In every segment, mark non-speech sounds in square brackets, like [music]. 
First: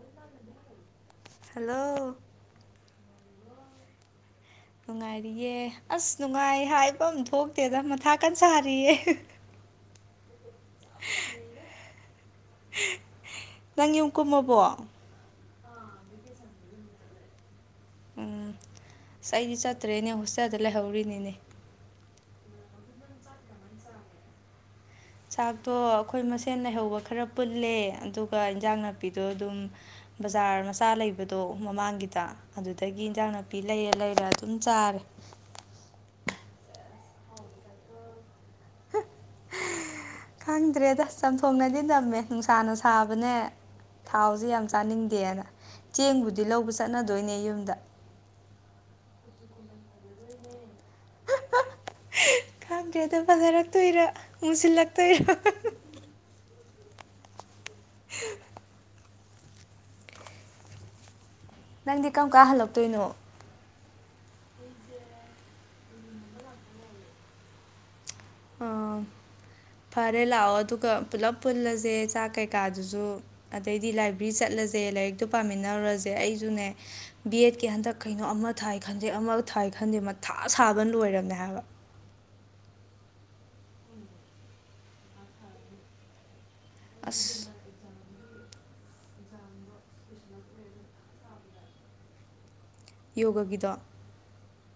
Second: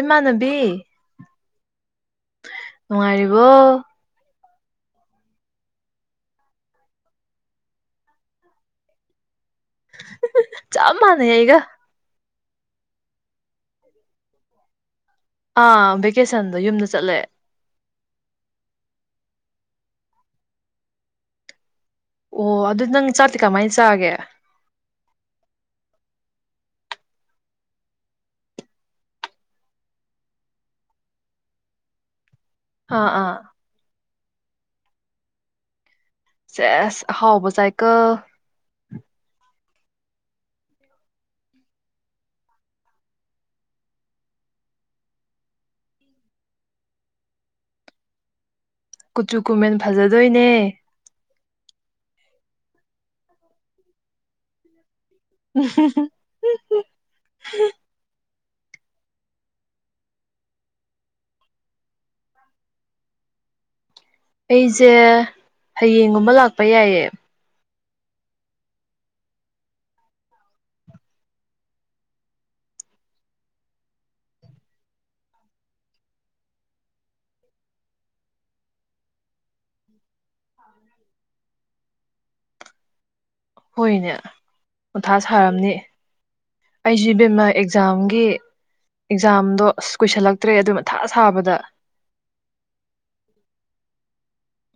ꯏꯃꯥꯟꯅꯕꯤ ꯍꯜꯂꯣ ꯅꯨꯡꯉꯥꯏꯔꯤꯕꯣ ꯅꯨꯡꯉꯥꯏꯔꯤꯌꯦ ꯑꯁ ꯅꯨꯡꯉꯥꯏ ꯍꯥꯏꯕ ꯑꯃ ꯊꯣꯛꯇꯦꯗ ꯃꯊꯥꯀꯟ ꯁꯥꯔꯤꯌꯦ ꯆꯃꯅꯦ ꯑꯩꯒ ꯅꯪ ꯌꯨꯝ ꯀꯨꯝꯃꯕꯣ ꯑꯥ ꯚꯦꯀꯦꯁꯟꯗ ꯌꯨꯝꯗ ꯆꯠꯂꯦ ꯎꯝ ꯑꯁ ꯑꯩꯗꯤ ꯆꯠꯇ꯭ꯔꯦꯅꯦ ꯍꯣꯁꯇꯦꯜꯗ ꯂꯩꯍꯧꯔꯤꯅꯤꯅꯦ ꯑꯣ ꯑꯗꯨ ꯅꯪ ꯆꯥꯇꯤ ꯀꯃꯥꯏꯅ ꯆꯥꯒꯦ ꯆꯥꯛꯇꯣ ꯑꯩꯈꯣꯏ ꯃꯁꯦꯟ ꯂꯩꯍꯧꯕ ꯈꯔ ꯄꯨꯜꯂꯦ ꯑꯗꯨꯒ ꯏꯟꯖꯥꯡ ꯅꯥꯄꯤꯗꯣ ꯑꯗꯨꯝ ꯕꯖꯥꯔ ꯃꯆꯥ ꯂꯩꯕꯗꯣ ꯃꯃꯥꯡꯒꯤꯗ ꯑꯗꯨꯗꯒꯤ ꯑꯥ ꯏꯟꯖꯥꯡ ꯑꯥ ꯅꯥꯄꯤ ꯂꯩꯔ ꯂꯩꯔ ꯑꯗꯨꯝ ꯆꯥꯔꯦ ꯆꯦꯁ ꯍꯥꯎꯕ ꯁꯥꯏꯀꯜ ꯈꯪꯗ꯭ꯔꯦꯗ ꯆꯝꯊꯣꯡꯅꯗꯤ ꯅꯝꯃꯦ ꯅꯨꯡꯁꯥꯅ ꯁꯥꯕꯅꯦ ꯊꯥꯎꯁꯦ ꯌꯥꯝ ꯆꯥꯅꯤꯡꯗꯦꯅ ꯆꯦꯡꯕꯨꯗꯤ ꯂꯧꯕ ꯆꯠꯅꯗꯣꯏꯅꯦ ꯌꯨꯝꯗ ꯀꯨꯆꯨ ꯀꯨꯃꯦꯟ ꯐꯖꯗꯣꯏꯅꯦ ꯈꯥꯡꯗ꯭ꯔꯦꯗ ꯐꯖꯔꯛꯇꯨꯏꯔ ꯃꯨꯁꯤꯜꯂꯛ [unintelligible] ꯎ ꯅꯪꯗꯤ ꯀꯔꯝ ꯀꯥ ꯍꯜꯂꯛꯇꯣꯏꯅꯣ ꯑꯩꯁꯦ ꯍꯌꯦꯡꯒꯨꯝꯕ ꯂꯥꯛꯄ ꯌꯥꯏꯌꯦ ꯑ ꯐꯔꯦ ꯂꯥꯛꯑꯣ ꯑꯗꯨꯒ ꯄꯨꯂꯞ ꯄꯨꯜꯂꯁꯦ ꯆꯥꯛ ꯀꯩꯀꯥꯗꯨꯁꯨ ꯑꯗꯩꯗꯤ ꯂꯥꯏꯕ꯭ꯔꯦꯔꯤ ꯆꯠꯂꯒ ꯖꯦ ꯂꯥꯏꯔꯤꯛꯇꯨ ꯄꯥꯃꯤꯟꯅꯔꯨꯔꯁꯦ ꯑꯩꯁꯨꯅꯦ ꯕꯤꯑꯦꯗꯀꯤ ꯍꯟꯗꯛ ꯀꯩꯅꯣ ꯑꯃ ꯊꯥꯏ ꯈꯟꯗꯦ ꯑꯃ ꯊꯥ ꯑꯥꯏ ꯈꯟꯗꯦ ꯃꯊꯥ ꯁꯥꯕꯅ ꯂꯣꯏꯔꯕꯝꯅꯦ ꯍꯥꯏꯕ ꯍꯣꯏꯅꯦ ꯃꯊꯥ ꯁꯥꯔꯝꯅꯤ ꯑꯩꯁꯨ ꯏꯕꯦꯝꯃ ꯑꯁ ꯑꯦꯛꯖꯥꯝꯒꯤ ꯑꯦꯛꯖꯥꯝꯗꯣ ꯑꯁ ꯀꯨꯁꯤꯜꯂꯛꯇ꯭ꯔꯦ ꯑꯗꯨ ꯃꯊꯥ ꯁꯥꯕꯗ ꯌꯣꯒꯒꯤꯗꫭ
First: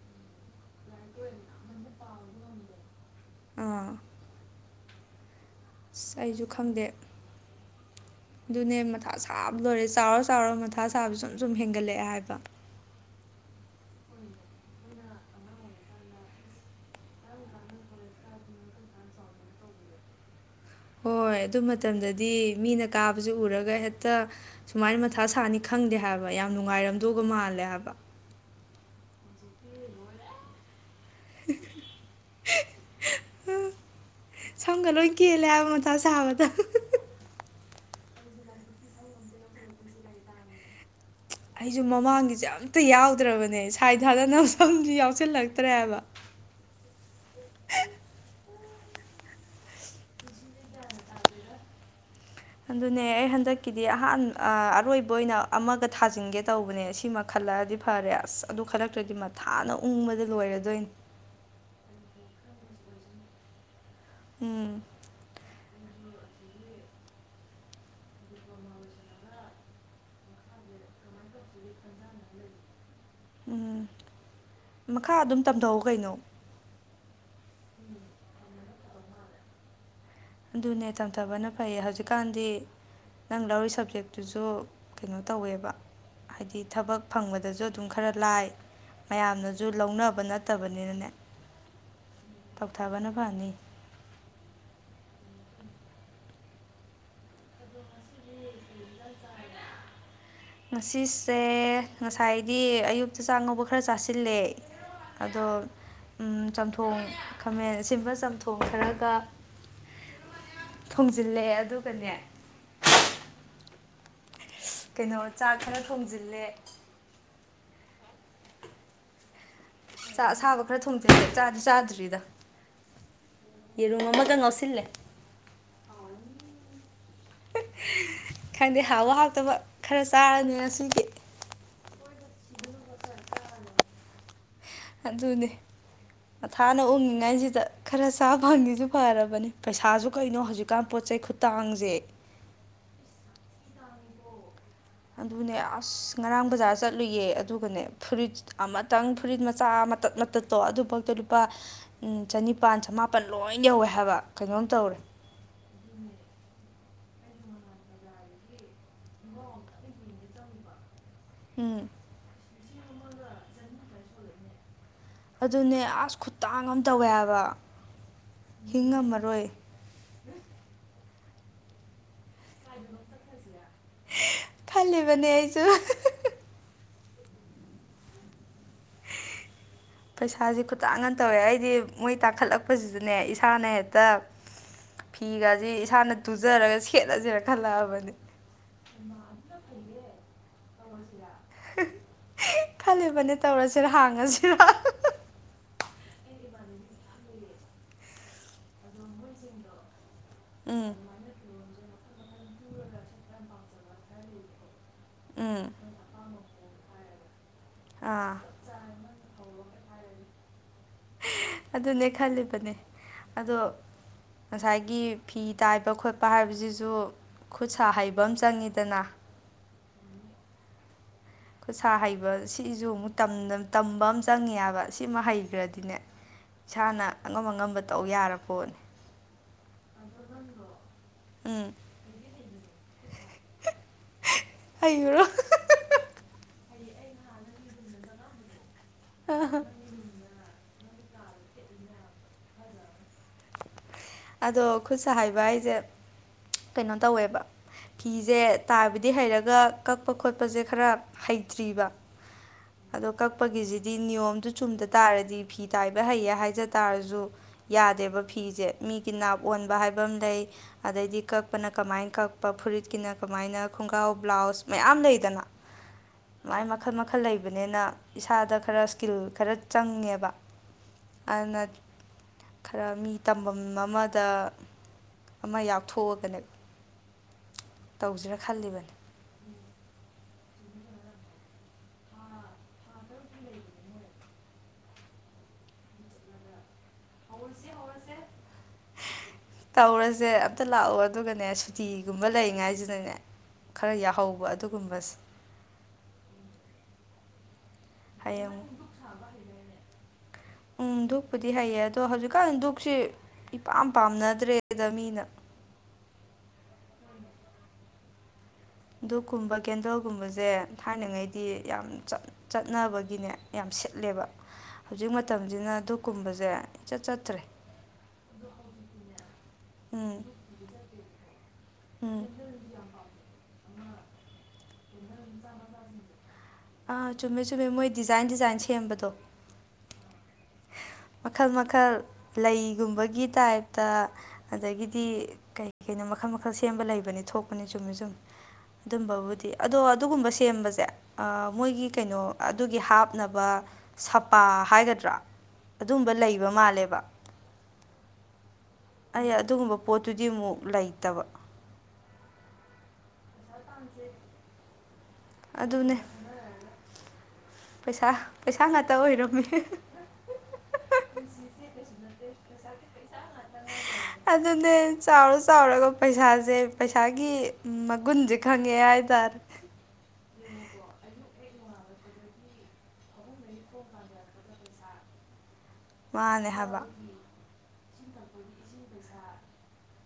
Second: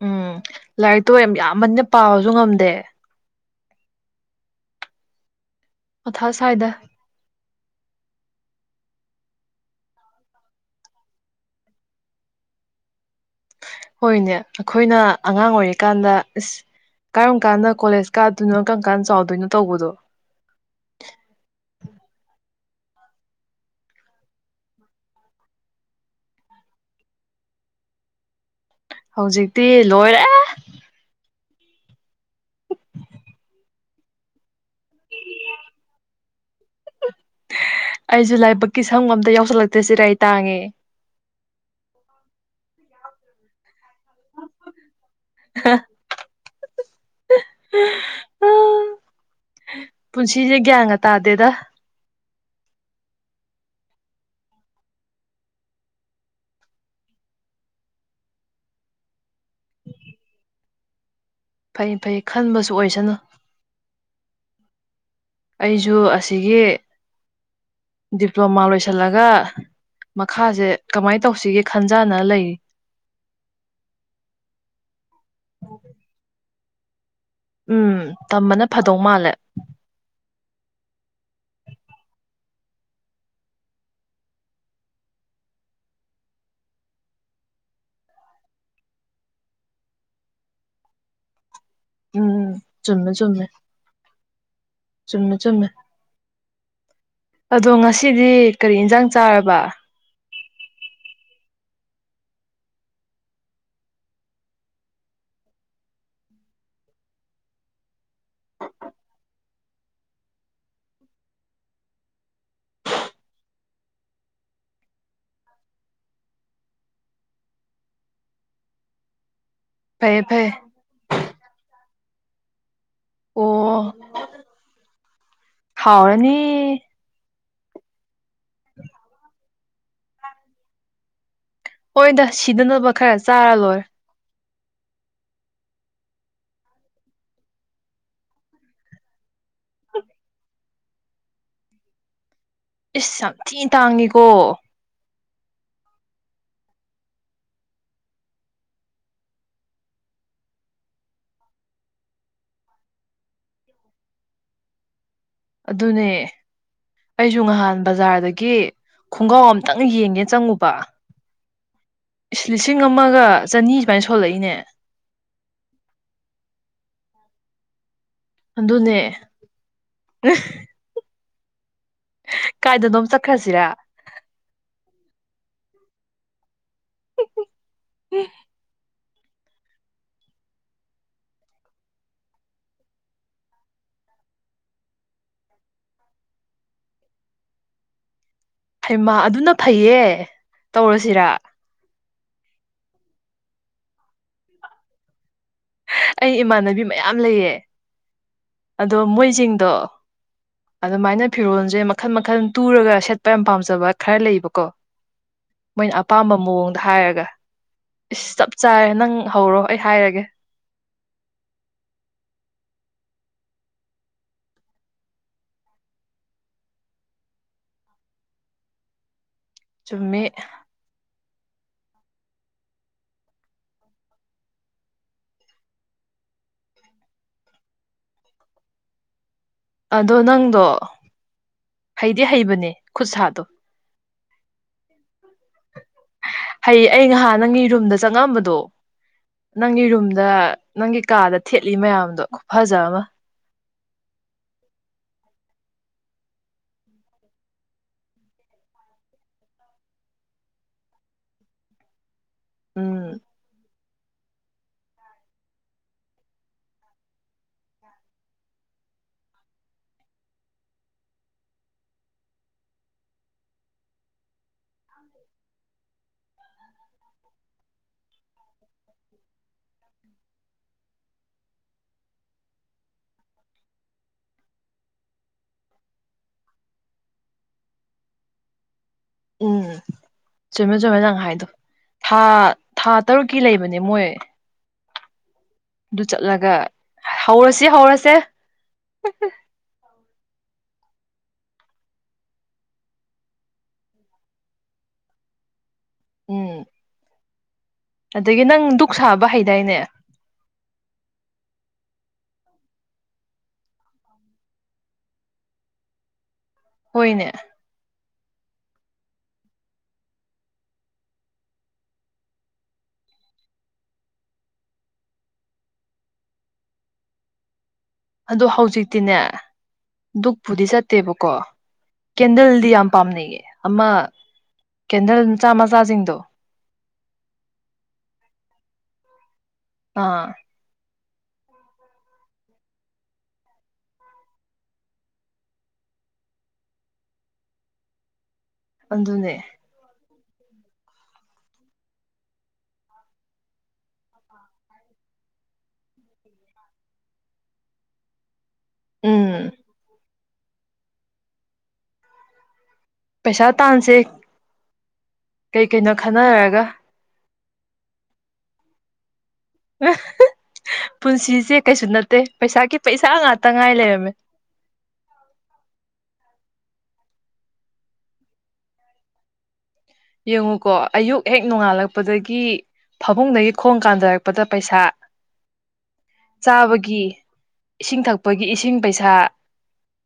ꯎꯝ ꯂꯥꯏꯔꯤꯛꯇꯣ ꯌꯥꯝ ꯌꯥꯝꯕꯅꯤꯅ ꯄꯥꯕꯁꯨ ꯉꯝꯗꯦ ꯑꯥ ꯑꯁ ꯃꯊꯥ ꯑꯩꯁꯨ ꯁ꯭ꯋꯥꯏꯗ ꯈꯪꯗꯦ ꯑꯗꯨꯅꯦ ꯃꯊ ꯊꯥ ꯁꯥꯕꯗ ꯂꯣꯏꯔꯦ ꯆꯥꯎꯔ ꯆꯥꯎꯔ ꯃꯊꯥ ꯁꯥꯕꯁꯨ ꯁꯨꯝ ꯁꯨꯝ ꯍꯦꯟꯒꯠꯂꯛꯑꯦ ꯍꯥꯏꯕ ꯍꯣꯏꯅꯦ ꯑꯩꯈꯣꯏꯅ ꯑꯉꯥꯡ ꯑꯣꯏꯔꯤꯀꯥꯟꯗ ꯑꯁ ꯀꯔꯝ ꯀꯥꯟꯗ ꯀꯣꯂꯦꯖ ꯀꯥꯗꯣꯏꯅꯣ ꯀꯔꯝ ꯀꯥꯟꯗ ꯆꯥꯎꯗꯣꯏꯅꯣ ꯇꯧꯕꯗꯣ ꯍꯣꯏ ꯑꯗꯨ ꯃꯇꯝꯗꯗꯤ ꯃꯤꯅ ꯀꯥꯕꯁ ꯎꯔꯒ ꯍꯦꯛꯇ ꯁꯨꯃꯥꯏꯅ ꯃꯊꯥ ꯁꯥꯅꯤ ꯈꯪ ꯈꯪꯗꯦ ꯍꯥꯏꯕ ꯌꯥꯝ ꯅꯨꯡꯉꯥꯏꯔꯝꯗꯧꯕ ꯃꯥꯜꯂꯦ ꯍꯥꯏꯕ ꯍꯧꯖꯤꯛꯇꯤ ꯂꯣꯏꯔꯦ [unintelligible] ꯁꯝꯒ ꯂꯣꯏ ꯀꯦꯜꯂꯦ ꯍꯥꯏꯕ ꯃꯊꯥ ꯁꯥꯕꯗ ꯑꯩꯁꯨ ꯂꯥꯏꯕꯛꯀꯤ ꯁꯝꯒ ꯑꯝꯇ ꯌꯥꯎꯁꯜꯂꯛꯇ꯭ꯔꯦ ꯆꯤꯔꯥꯏ ꯇꯥꯡꯉꯦ ꯑꯩꯁꯨ ꯃꯃꯥꯡꯒꯤꯁꯦ ꯑꯝꯇ ꯌꯥꯎꯗ꯭ꯔꯕꯅꯦ ꯁꯥꯏ ꯊꯥꯗꯅꯕ ꯁꯝꯁꯨ ꯌꯥꯎꯁꯤꯜꯂꯛꯇ꯭ꯔꯦꯕ ꯄꯨꯟꯁꯤꯁꯦ ꯒ꯭ꯌꯥꯟꯒ ꯇꯥꯗꯦꯗ ꯑꯗꯨꯅꯦ ꯑꯩ ꯍꯟꯗꯛꯀꯤꯗꯤ ꯑꯍꯥꯟ ꯑꯔꯣꯏꯕ ꯑꯣꯏꯅ ꯑꯃꯒ ꯊꯥꯖꯤꯟꯒꯦ ꯇꯧꯕꯅꯦ ꯁꯤꯃꯈꯜ ꯂꯛꯑꯗꯤ ꯐꯔꯦ ꯑꯁ ꯑꯗꯨ ꯈꯜꯂꯛꯇ꯭ꯔꯗꯤ ꯃꯊꯥꯅ ꯎꯪꯕꯗ ꯂꯣꯏꯔꯗꯣꯏꯅꯤ ꯐꯩ ꯐꯩ ꯈꯟꯕꯁꯨ ꯑꯣꯏꯁꯅꯨ ꯎꯝ ꯑꯩꯁꯨ ꯑꯁꯤꯒꯤ ꯗꯤꯄ꯭ꯂꯣꯃꯥ ꯂꯣꯏꯁꯤꯜꯂꯒ ꯃꯈꯥꯁꯦ ꯀꯃꯥꯏ ꯇꯧꯁꯤꯒꯦ ꯈꯟꯖꯥꯟꯅ ꯂꯩꯔꯤ ꯎꯝ ꯃꯈꯥ ꯑꯗꯨꯝ ꯇꯝꯊꯧ ꯀꯩꯅꯣ ꯎꯝ ꯇꯝꯕꯅ ꯐꯗꯧ ꯃꯥꯜꯂꯦ ꯑꯗꯨꯅꯦ ꯇꯝꯊꯕꯅ ꯐꯩꯌꯦ ꯍꯧꯖꯤꯛꯀꯥꯟꯗꯤ ꯅꯪ ꯂꯧꯔꯤ ꯁꯕꯖꯦꯛꯇꯨꯁꯨ ꯀꯩꯅꯣ ꯇꯧꯋꯦꯕ ꯍꯥꯏꯗꯤ ꯊꯕꯛ ꯐꯪꯕꯗꯁꯨ ꯑꯗꯨꯝ ꯈꯔ ꯂꯥꯏ ꯃꯌꯥꯝꯅꯁꯨ ꯂꯧꯅꯕ ꯅꯠꯇꯕꯅꯤꯅꯅꯦ ꯎꯝ ꯆꯨꯝꯃꯦ ꯇꯧꯊꯥꯕꯅ ꯆꯨꯝꯃꯦ ꯐꯅꯤ ꯆꯨꯝꯃꯦ ꯆꯨꯝꯃꯦ ꯑꯗꯣ ꯉꯁꯤꯗꯤ ꯀꯔꯤ ꯏꯟꯁꯥꯡ ꯆꯥꯔꯕ ꯉꯁꯤꯁꯦ ꯉꯁꯥꯏꯗꯤ ꯑꯌꯨꯛꯇ ꯆꯥꯛꯉꯧꯕ ꯈꯔ ꯆꯥꯁꯤꯜꯂꯦ ꯑꯗꯣ ꯎꯝ ꯆꯝꯊꯣꯡ ꯈꯃꯦꯟ ꯑꯁꯤꯟꯕ ꯆꯝꯊꯣꯡ ꯈꯔꯒ ꯊꯣꯡꯖꯤꯜꯂꯦ ꯑꯗꯨꯒꯅꯦ ꯀꯩꯅꯣ ꯆꯥꯛ ꯈꯔ ꯊꯣꯡꯖꯤꯜꯂꯦ ꯐꯩꯌꯦ ꯆꯥꯛ ꯐꯩꯌꯦ ꯑꯁꯥꯕ ꯈꯔ ꯊꫭꯡꯖꯤꯜꯂꯦ ꯆꯥꯗꯤ ꯆꯥꯗ꯭ꯔꯤꯗ ꯑꯣ ꯌꯦꯔꯨꯝ ꯑꯃꯗ ꯉꯧꯁꯤꯜꯂꯦ ꯍꯥꯎꯔꯅꯤ ꯈꯪꯗꯦ ꯍꯥꯎꯕ ꯍꯥꯎꯇꯕ ꯈꯔ ꯆꯥꯔꯅꯤ ꯉꯁꯤꯒꯤ ꯍꫭꯗ ꯁꯤꯗꯅꯕ ꯈꯔ ꯆꯥꯔ ꯂꯣꯏꯔꯦ ꯑꯗꯨꯅꯦ ꯃꯊꯥꯅ ꯎꯛꯉꯉꯥꯏꯁꯤꯗ ꯈꯔ ꯆꯥꯕ ꯐꯪꯉꯤꯁꯨ ꯐꯔꯕꯅꯤ ꯄꯩꯁꯥꯁꯨ ꯀꯩꯅꯣ ꯍꯧꯖꯤꯛꯀꯥꯟ ꯄꯣꯠ ꯆꯩ ꯈꯨꯇꯥꯡꯖꯦ ꯏꯁ ꯌꯥꯝ ꯊꯤ ꯇꯥꯡꯉꯤꯀꯣ ꯑꯗꯨꯅꯦ ꯑꯁ ꯉꯔꯥꯡ ꯕꯖꯥꯔ ꯆꯠꯂꯨꯏꯌꯦ ꯑꯗꯨꯒꯅꯦ ꯐꯨꯔꯤꯠ ꯑꯃꯇꯪ ꯐꯨꯔꯤꯠ ꯃꯆꯥ ꯑꯃ ꯃꯇꯠ ꯃꯇꯠꯇꫭ ꯑꯗꯨꯐꯥꯎꯗ ꯂꯨꯄꯥ ꯎꯝ ꯆꯅꯤꯄꯥꯟ ꯆꯃꯥꯄꯟ ꯂꯣꯏ ꯌꯧꯋꯦ ꯍꯥꯏꯕ ꯀꯩꯅꯣꯝ ꯇꯧꯔꯦ ꯑꯗꯨꯅꯦ ꯑꯩꯁꯨ ꯅꯍꯥꯟ ꯕꯖꯥꯔꯗꯒꯤ ꯈꯣꯡꯒꯥꯎ ꯑꯝꯇꯪ ꯌꯦꯡꯒꯦ ꯆꯪꯉꯨꯕ ꯎꯝ ꯂꯤꯁꯤꯡ ꯑꯃꯒ ꯆꯅꯤ ꯁꯨꯃꯥꯏ ꯁꯣꯜꯂꯛꯏꯅꯦ ꯑꯗꯨꯅꯦ ꯑꯁ ꯈꯨꯇꯥꯡ ꯑꯃ ꯇꯧꯋꯦ ꯍꯥꯏꯕ ꯍꯤꯡ ꯑꯗꯨꯅꯦ ꯉꯝꯃꯔꯣꯏ ꯀꯥꯏꯗꯅꯣꯝ ꯆꯠꯈ꯭ꯔꯁꯤꯔ ꯈꯜꯂꯤꯕꯅꯦ ꯑꯩꯁꯨ ꯍꯨ ꯍꯨ ꯍꯨ ꯄꯩꯁꯥꯁꯦ ꯈꯨꯇꯥꯡ ꯃ ꯇꯧꯋꯦ ꯑꯩꯗꯤ ꯃꯣꯏ ꯇꯥꯡꯈꯠꯂꯛꯄꯁꯤꯗꯅꯦ ꯏꯁꯥꯅ ꯍꯦꯛꯇ ꯐꯤꯒꯖꯤ ꯏꯁꯥꯅ ꯇꯨꯖꯔꯒ ꯁꯦꯠꯂꯖꯤꯅ ꯈꯜꯂꯛꯑꯕꯅꯦ ꯍꯩꯃ ꯑꯗꯨꯅ ꯐꯩꯌꯦ ꯇꯧꯔꯁꯤꯔ ꯈꯜꯂꯤꯕꯅꯦ ꯇꯧꯔꯁꯤꯔ ꯍꯥꯡꯉꯁꯤꯔ ꯑꯩ ꯏꯃꯥꯟꯅꯕꯤ ꯃꯌꯥꯝ ꯂꯩꯌꯦ ꯑꯗꯣ ꯃꯣꯏꯁꯤꯡꯗꯣ ꯎꯝ ꯑꯗꯨꯃꯥꯏꯅ ꯐꯤꯔꯣꯜꯖꯦ ꯃ ꯃꯈꯜ ꯃꯈꯜ ꯇꯨꯔꯒ ꯁꯦꯠꯄ ꯌꯥꯝ ꯄꯥꯝꯖꯕ ꯈꯔ ꯂꯩꯕꯀꯣ ꯎꯝ ꯃꯣꯏꯅ ꯑꯄꯥꯝꯕ ꯃꯑꯣꯡ ꯍꯥꯏꯔꯒ ꯏꯁ ꯑꯥ ꯆꯞ ꯆꯥꯔꯦ ꯅꯪ ꯍꯧꯔꯣ ꯑꯩ ꯍꯥꯏꯔꯒꯦ ꯑꯗꯨꯅꯦ ꯈꯜꯂꯤꯕꯅꯦ ꯑꯗꯣ ꯉꯁꯥꯏꯒꯤ ꯐꯤ ꯇꯥꯏꯕ ꯈꯣꯠꯄ ꯍꯥꯏꯕꯖꯤꯖꯨ ꯈꯨꯠ ꯁꯥ ꯍꯩꯕ ꯑꯃ ꯆꯪꯉꯤꯗꯅ ꯆꯨꯝꯃꯤ ꯈꯨꯠ ꯁꯥ ꯍꯩꯕ ꯁꯤꯖꯨ ꯑꯃꯨꯛ ꯇꯝꯗ ꯇꯝꯕ ꯑꯝ ꯆꯪꯉꯤ ꯍꯥꯏꯕ ꯁꯤꯃ ꯍꯩꯒ꯭ꯔꯗꯤꯅꯦ ꯏꯁꯥꯅ ꯑꯉꯝ ꯑꯉꯝꯕ ꯇꯧ ꯌꯥꯔꯄꯣꯠꯅꯦ ꯑꯗꯣ ꯅꯪꯗꯣ ꯍꯩꯗꯤ ꯍꯩꯕꯅꯦ ꯈꯨꯠ ꯁꯥꯗꯣ ꯍꯩꯌꯨꯔꯣ ꯍꯩ ꯑꯩ ꯅꯍꯥꯟ ꯅꯪꯒꯤ ꯔꯨꯝꯗ ꯆꯪꯉꯝꯕꯗꯣ ꯅꯪꯒꯤ ꯔꯨꯝꯗ ꯅꯪꯒꯤ ꯀꯥꯗ ꯊꯦꯠꯂꯤ ꯃꯌꯥꯝꯗꫭ ꯈꯨꯐꯖ ꯑꯃ ꯑꯗꯣ ꯈꯨꯠ ꯁꯥ ꯍꯩꯕ ꯍꯥꯏꯖꯦ ꯀꯩꯅꯣ ꯇꯧꯋꯦꯕ ꯐꯤꯖꯦ ꯇꯥꯏꯕꯗꯤ ꯍꯩꯔꯒ ꯀꯛꯄ ꯈꯣꯠꯄꯖꯦ ꯈꯔ ꯍꯩꯇ꯭ꯔꯤꯕ ꯑꯗꯣ ꯎꯝ ꯀꯛꯄꯒꯤꯖꯤ ꯗꯤ ꯅꯤꯌꯣꯝꯗꯨ ꯆꯨꯝꯗ ꯇꯥꯔꯗꯤ ꯐꯤ ꯇꯥꯏꯕ ꯍꯩꯌꯦ ꯍꯥꯏꯖ ꯇꯥꯔꯖꯨ ꯌꯥꯗꯦꯕ ꯐꯤꯖꯦ ꯃꯤꯒꯤ ꯅꯥꯞ ꯑꯣꯟꯕ ꯍꯥꯏꯕ ꯑꯃ ꯂꯩ ꯑꯗꯩꯗꯤ ꯀꯛꯄꯅ ꯀꯃꯥꯏ ꯀꯛꯄ ꯐꯨꯔꯤꯠꯀꯤꯅ ꯀꯃꯥꯏꯅ ꯈꯣꯡꯒꯥꯎ ꯕ꯭ꯂꯥꯎꯁ ꯃꯌꯥꯝ ꯂꯩꯗꯅ ꯑꯗꯨꯃꯥꯏ ꯃꯈꯜ ꯃꯈꯜ ꯂꯩꯕꯅꯤꯅ ꯏꯁꯥꯗ ꯈꯔ ꯏꯁꯀꯤꯜ ꯈꯔ ꯆꯪꯉꯦꯕ ꯑꯗꯨꯅ ꯈꯔ ꯃꯤ ꯇꯝ ꯐꯝ ꯑꯃꯗ ꯑꯃ ꯌꯥꯎꯊꯣꯛꯑꯒꯅꯦ ꯇꯧꯖꯤꯔꯥ ꯈꯜꯂꯤꯕꯅꯦ ꯎꯝ ꯆꯨꯝꯃꯦ ꯆꯨꯝꯃꯦ ꯅꯪ ꯍꯥꯏꯗꯣ ꯊꯥ ꯊꯥ ꯇꯔꯨꯛꯀꯤ ꯂꯩꯕꯅꯦ ꯃꯣꯏ ꯑꯗꯨ ꯆꯠꯂꯒ ꯍꯧꯔꯁꯤ ꯍꯧꯔꯁꯦ ꯖꯦ ꯑꯝꯇ ꯂꯥꯛꯑꯣ ꯑꯗꯨꯒꯅꯦ ꯁꯨꯇꯤꯒꯨꯝꯕ ꯂꯩꯉꯥꯏꯖꯤꯗꯅꯦ ꯈꯔ ꯌꯥꯎꯍꯧꯕ ꯑꯗꯨꯒꯨꯝꯕꯁꯤ ꯎꯝ ꯑꯗꯒꯤ ꯍꯌꯦꯡ ꯅꯪ ꯗꯨꯛ ꯁꯥꯕ ꯍꯩꯗꯥꯏꯅꯦ ꯎꯝ ꯙꯨꯛꯄꯨꯗꯤ ꯍꯩꯌꯦ ꯑꯗꯣ ꯍꯧꯖꯤꯛꯀꯥꯟ ꯗꯨꯛꯁꯤ ꯏꯄꯥꯝ ꯄꯥꯝꯅꯗ꯭ꯔꯦꯗ ꯃꯤꯅ ꯍꯣꯏꯅꯦ ꯗꯨꯛꯀꯨꯝꯕ ꯀꯦꯟꯗꯜꯒꯨꯝꯕꯁꯦ ꯊꯥꯏꯅꯉꯩꯗꯤ ꯌꯥꯝ ꯆꯠꯅꯕꯒꯤꯅꯦ ꯌꯥꯝ ꯁꯤꯠꯂꯦꯕ ꯍꯧꯖꯤꯛ ꯃꯇꯝꯁꯤꯅ ꯛ ꯀꯨꯝꯕꯁꯦ ꯏꯆꯠ ꯆꯠꯇ꯭ꯔꯦ ꯑꯗꯣ ꯍꯧꯖꯤꯛꯇꯤꯅꯦ ꯎꯝ ꯗꯨꯛꯄꯨꯗꯤ ꯆꯠꯇꯦꯕꯀꯣ ꯎꯝ ꯀꯦꯟꯗꯜꯗꯤ ꯌꯥꯝ ꯄꯥꯝꯅꯩꯌꯦ ꯑꯃ ꯀꯦꯟꯗꯜ ꯃꯆꯥ ꯃꯆꯥꯁꯤꯡꯗꯣ ꯑꯥ ꯆꯨꯝꯃꯦ ꯆꯨꯝꯃꯦ ꯃꯣꯏ ꯗꯤꯖꯥꯏꯟ ꯗꯤꯖꯥꯏꯟ ꯁꯦꯝꯕꯗꯣ ꯑꯥ ꯃꯈꯜ ꯃꯈꯜ ꯂꯩꯒꯨꯝꯕꯒꯤ ꯇꯥꯏꯞꯇ ꯑꯗꯒꯤꯗꯤ ꯀꯩ ꯀꯩꯅꯣ ꯃꯈꯜ ꯃꯈꯜ ꯁꯦꯝꯕ ꯂꯩꯕꯅꯤ ꯊꯣꯛꯄꯅꯦ ꯆꯨꯝꯃꯦ ꯆꯨꯝ ꯑꯗꯨꯅꯦ ꯑꯗꯨꯝꯕꯕꯨꯗꯤ ꯑꯗꯣ ꯑꯗꯨꯒꯨꯝꯕ ꯁꯦꯝꯕꯁꯦ ꯃꯣꯏꯒꯤ ꯀꯩꯅꯣ ꯑꯗꯨꯒꯤ ꯍꯥꯞꯅꯕ ꯁꯄꯥ ꯍꯥꯏꯒꯗ꯭ꯔꯥ ꯑꯗꯨꯝꯕ ꯂꯩꯕ ꯃꯥꯜꯂꯦꯕ ꯑꯩ ꯎꯝ ꯑꯗꯨꯒꯨꯝꯕ ꯄꯣꯠ ꯑꯗꯨꯗꯤꯃꯨꯛ ꯂꯩꯇꯕ ꯄꯩꯁꯥ ꯇꯥꯟꯁꯦ ꯀꯩ ꯀꯩꯅꯣ ꯑꯗꯨꯅꯦ ꯈꯟꯅꯔꯒ ꯄꯩꯁꯥ ꯄꯩꯁꯥ ꯉꯥꯛꯇ ꯑꯣꯏꯔꯝꯃꯤ ꯄꯨꯟꯁꯤꯁꯦ ꯀꯩꯁꯨ ꯅꯠꯇꯦ ꯄꯩꯁꯥꯒꯤ ꯄꯩꯁꯥ ꯉꯥꯛꯇ ꯉꯥꯏ ꯂꯩꯔꯝꯃꯦ ꯑꯗꯨꯅꯦ ꯆꯥꯎꯔ ꯆꯥꯎꯔꯒ ꯄꯩꯁꯥꯁꯦ ꯄꯩꯁꯥꯒꯤ ꯃꯒꯨꯟꯖ ꯈꯪꯉꯦ ꯍꯥꯏꯇꯥꯔꯦ ꯌꯦꯡꯉꯨꯀꯣ ꯑꯌꯨꯛ ꯍꯦꯛ ꯅꯣꯡꯉꯥꯜꯂꯛꯄꯗꯒꯤ ꯐꯃꯨꯡꯗꯒꯤ ꯈꯣꯡ ꯀꯥꯟꯊꯔꯛꯄꯗ ꯄꯩꯁꯥ ꯃꯥꯅꯦ ꯍꯥꯏꯕ ꯆꯥꯕꯒꯤ ꯏꯁꯤꯡ ꯊꯛꯄꯒꯤ ꯏꯁꯤꯡ ꯄꯩꯁꯥ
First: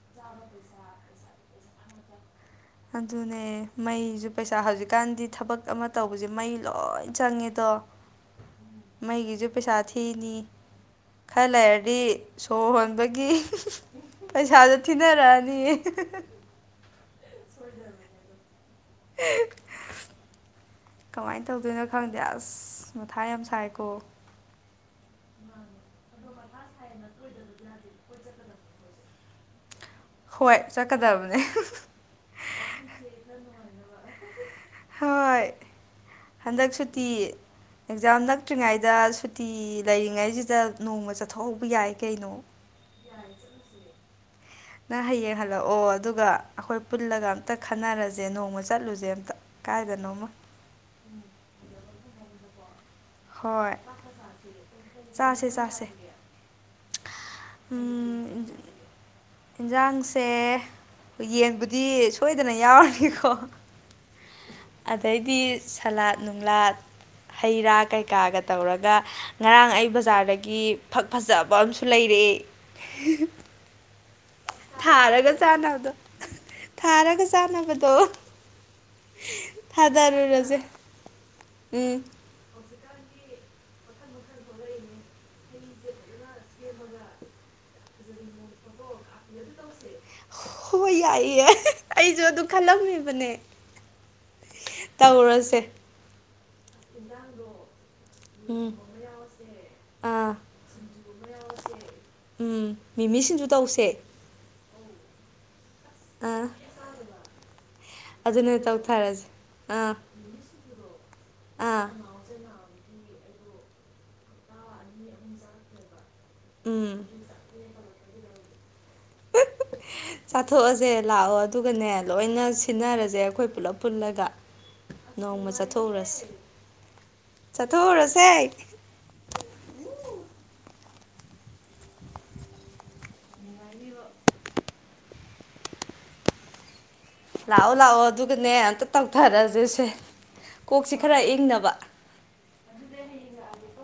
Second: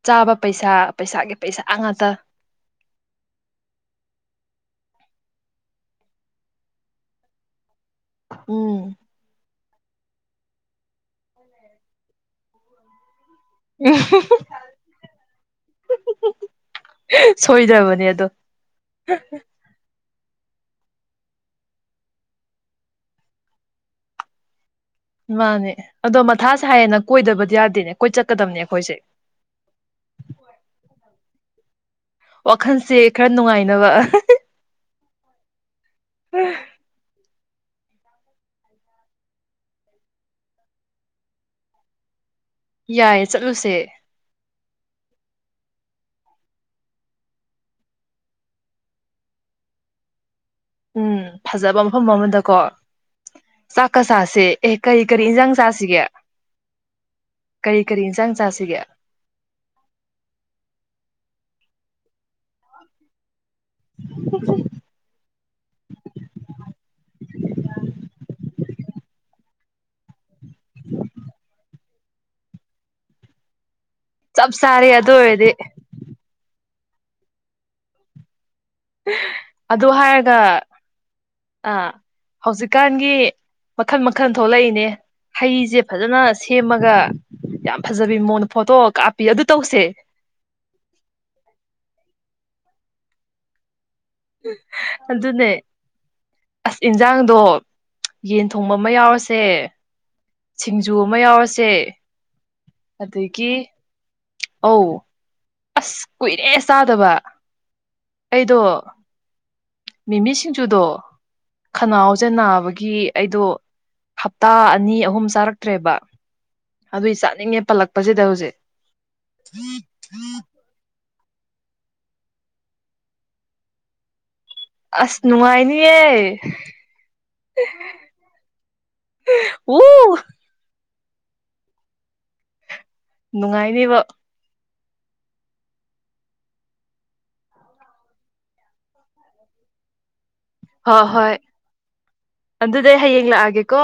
ꯆꯥꯕ ꯄꯩꯁꯥ ꯄꯩꯁꯥꯒꯤ ꯄꯩꯁꯥ ꯉꯥꯛꯇ ꯑꯗꯨꯅꯦ ꯃꯩꯁꯨ ꯄꯩꯁꯥ ꯍꯧꯖꯤꯛꯀꯥꯟꯗꯤ ꯊꯕꯛ ꯑꯃ ꯇꯧꯕꯁꯦ ꯃꯩ ꯂꯣꯏ ꯆꯪꯉꯦꯗꯣ ꯎꯝ ꯃꯩꯒꯤꯁꯨ ꯄꯩꯁꯥ ꯊꯤꯅꯤ ꯈꯔ ꯂꯩꯔꯗꯤ ꯁꯣꯔ ꯍꯣꯟꯕꯒꯤ ꯄꯩꯁꯥꯁꯨ ꯊꯤꯅꯔꯛꯑꯅꯤꯌꯦ ꯁꯣꯏꯗ꯭ꯔꯕꯅꯦ ꯑꯗꯣ ꯀꯃꯥꯏꯅ ꯇꯧꯗꯣꯏꯅꯣ ꯈꯪꯗꯦ ꯑꯁ ꯃꯊꯥ ꯌꯥꯝ ꯁꯥꯏꯀꯣ ꯃꯥꯅꯦ ꯑꯗꯣ ꯃꯊꯥꯁꯦ ꯍꯥꯏꯌꯦꯦꯅ ꯀꯣꯏꯗꯕꯗꯤ ꯌꯥꯗꯦꯅꯦ ꯀꯣꯏ ꯆꯠꯀꯗꯕꯅꯦ ꯑꯩꯈꯣꯏꯁꯦ ꯍꯣꯏ ꯆꯠꯀꯗꯕꯅꯦ ꯋꯥꯈꯜꯁꯦ ꯈꯔ ꯅꯨꯡꯉꯥꯏꯅꯕ ꯍꯣꯏ ꯍꯟꯗꯛ ꯁꯨꯇꯤ ꯑꯦꯛꯖꯥꯝ ꯅꯛꯇ꯭ꯔꯤꯉꯩꯗ ꯁꯨꯇꯤ ꯂꯩꯔꯤꯉꯩꯁꯤꯗ ꯅꯣꯡꯃ ꯆꯠꯊꯣꯛꯍꯧꯕ ꯌꯥꯏ ꯀꯩꯅꯣ ꯌꯥꯏꯌꯦ ꯆꯠꯂꯨꯁꯦ ꯅꯪ ꯍꯌꯦꯡ ꯍꯜꯂꯛꯑꯣ ꯑꯗꯨꯒ ꯑꯩꯈꯣꯏ ꯄꯨꯜꯂꯒ ꯑꯝꯇ ꯈꯟꯅꯔꯁꯦ ꯅꯣꯡꯃ ꯆꯠꯂꯨꯁꯦ ꯑꯝꯇ ꯀꯥꯏꯗꯅꯣꯃ ꯎꯝ ꯐꯖꯕ ꯃꯐꯝ ꯑꯃꯗꯀꯣ ꯍꯣꯏ ꯆꯥꯛꯀ ꯆꯥꯁꯦ ꯑꯦ ꯀꯔꯤ ꯀꯔꯤ ꯏꯟꯁꯥꯡ ꯆꯥꯁꯤꯒꯦ ꯀꯔꯤ ꯀꯔꯤ ꯏꯟꯖꯥꯡ ꯆꯥꯁꯤꯒꯦ ꯌꯦꯟꯖꯥꯡꯁꯦ ꯌꯦ ꯗꯤ ꯁꯣꯏꯗꯅ ꯌꯥꯎꯔꯅꯤꯀꯣ ꯑꯗꯩꯗꯤ ꯁꯂꯥꯠ ꯅꯨꯡꯂꯥꯠ ꯍꯩ ꯔꯥ ꯀꯩ ꯇꯧꯔꯒ ꯉꯔꯥꯡ ꯑꯩ ꯕꯖꯥꯔꯗꯒꯤ ꯐ ꯐꯖꯕ ꯂꯩꯔꯛꯑꯦ ꯆꯞ ꯆꯥꯔꯦ ꯑꯗꯨ ꯊꯥꯔꯒ ꯑꯣꯏꯔꯗꯤ ꯆꯥꯅꯕꯗꯣ ꯊꯥꯔꯒ ꯆꯥꯅꯕꯗꯣ ꯑꯗꯨ ꯍꯥꯏꯔꯒ ꯊꯥꯗꯔꯨꯔꯁꯦ ꯑꯥ ꯎꯝ ꯍꯧꯖꯤꯛꯀꯥꯟꯒꯤ ꯃꯈꯟ ꯃꯈꯜ ꯊꯣꯛꯂꯛꯏꯅꯦ ꯍꯩꯁꯦ ꯐꯖꯅ ꯁꯦꯝꯃꯒ ꯌꯥꯝ ꯐꯖꯕꯤ ꯃꯣꯟꯅ ꯐꯣꯇꯣꯛ ꯍ ꯌꯥꯏ ꯑꯩꯁꯨ ꯑꯗꯨ ꯈꯜꯒ ꯃꯤ ꯃꯅꯦ ꯇꯧꯔꯁꯦ ꯑꯗꯨꯅꯦ ꯑꯁ ꯏꯟꯖꯥꯡꯗꯣ ꯌꯦꯟ ꯎꯝ ꯊꯣꯡꯕ ꯑꯃ ꯌꯥꯎꯔꯁꯦ ꯑꯥ ꯁꯤꯡꯖꯨ ꯑꯃ ꯌꯥꯎꯔꯁꯦ ꯎꯝ ꯃꯤꯃꯤꯁꯤꯡꯁꯨ ꯑꯗꯒꯤ ꯇꯧꯁꯦ ꯑꯧ ꯑꯁ ꯑꯥ ꯀꯨꯏꯔꯦ ꯆꯥꯗꯕ ꯑꯗꯨꯅ ꯑꯩꯗꯣ ꯇꯧꯊꯔꯁꯦ ꯑꯥ ꯃꯤꯃꯤ ꯁꯤꯡꯖꯨꯗꯣ ꯑꯥ ꯈꯅꯥꯎꯁꯦ ꯅꯥꯕꯒꯤ ꯒꯤ ꯑꯩꯗꯣ ꯍꯞꯇꯥ ꯑꯅꯤ ꯑꯍꯨꯝ ꯆꯥꯔꯛꯇ꯭ꯔꯦꯕ ꯎꯝ ꯑꯗꯨꯏ ꯆꯥꯅꯤꯡꯉꯦ ꯄꯜꯂꯛꯄꯁꯤꯗ ꯍꯧꯖꯤꯛ ꯆꯥꯊꯣꯛꯑꯁꯦ ꯂꯥꯛꯑꯣ ꯑꯗꯨꯒꯅꯦ ꯂꯣꯏꯅ ꯁꯤꯟꯅꯔꯁꯦ ꯑꯩꯈꯣꯏ ꯄꯨꯜꯂꯞ ꯄꯨꯜꯂꯒ ꯑꯁ ꯅꯨꯅꯨꯡꯉꯥꯏꯅꯤꯌꯦ ꯆꯊꯨꯔ ꯔꯁꯦ ꯎ ꯅꯨꯡꯉꯥꯏꯅꯦꯕ ꯂꯥꯛꯑꯣ ꯂꯥꯛꯑꯣ ꯑꯗꯨꯒꯅꯦ ꯑꯝꯇ ꯇꯧꯊꯔꯁꯤꯁꯦ ꯍꯣꯏ ꯍꯣꯏ ꯑꯗꯨꯗꯩ ꯍꯌꯦꯡ ꯂꯥꯛꯑꯒꯦꯀꯣ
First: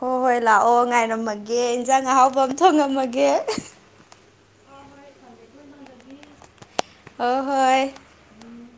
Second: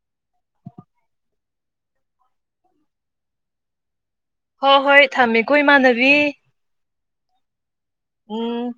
ꯍꯣꯏ ꯍꯣꯏ ꯂꯥꯛꯑꯣ ꯉꯥꯏꯔꯝꯃꯒꯦ ꯏꯟꯁꯥꯡ ꯑꯍꯥꯎꯕ ꯑꯃ ꯊꯣꯡꯉꯝꯃꯒꯦ ꯍꯣꯏ ꯍꯣꯏ ꯊꯝꯃꯦꯀꯣ ꯏꯃꯥꯟꯅꯕꯤ ꯑ ꯍꯣꯏ ꯎꯝ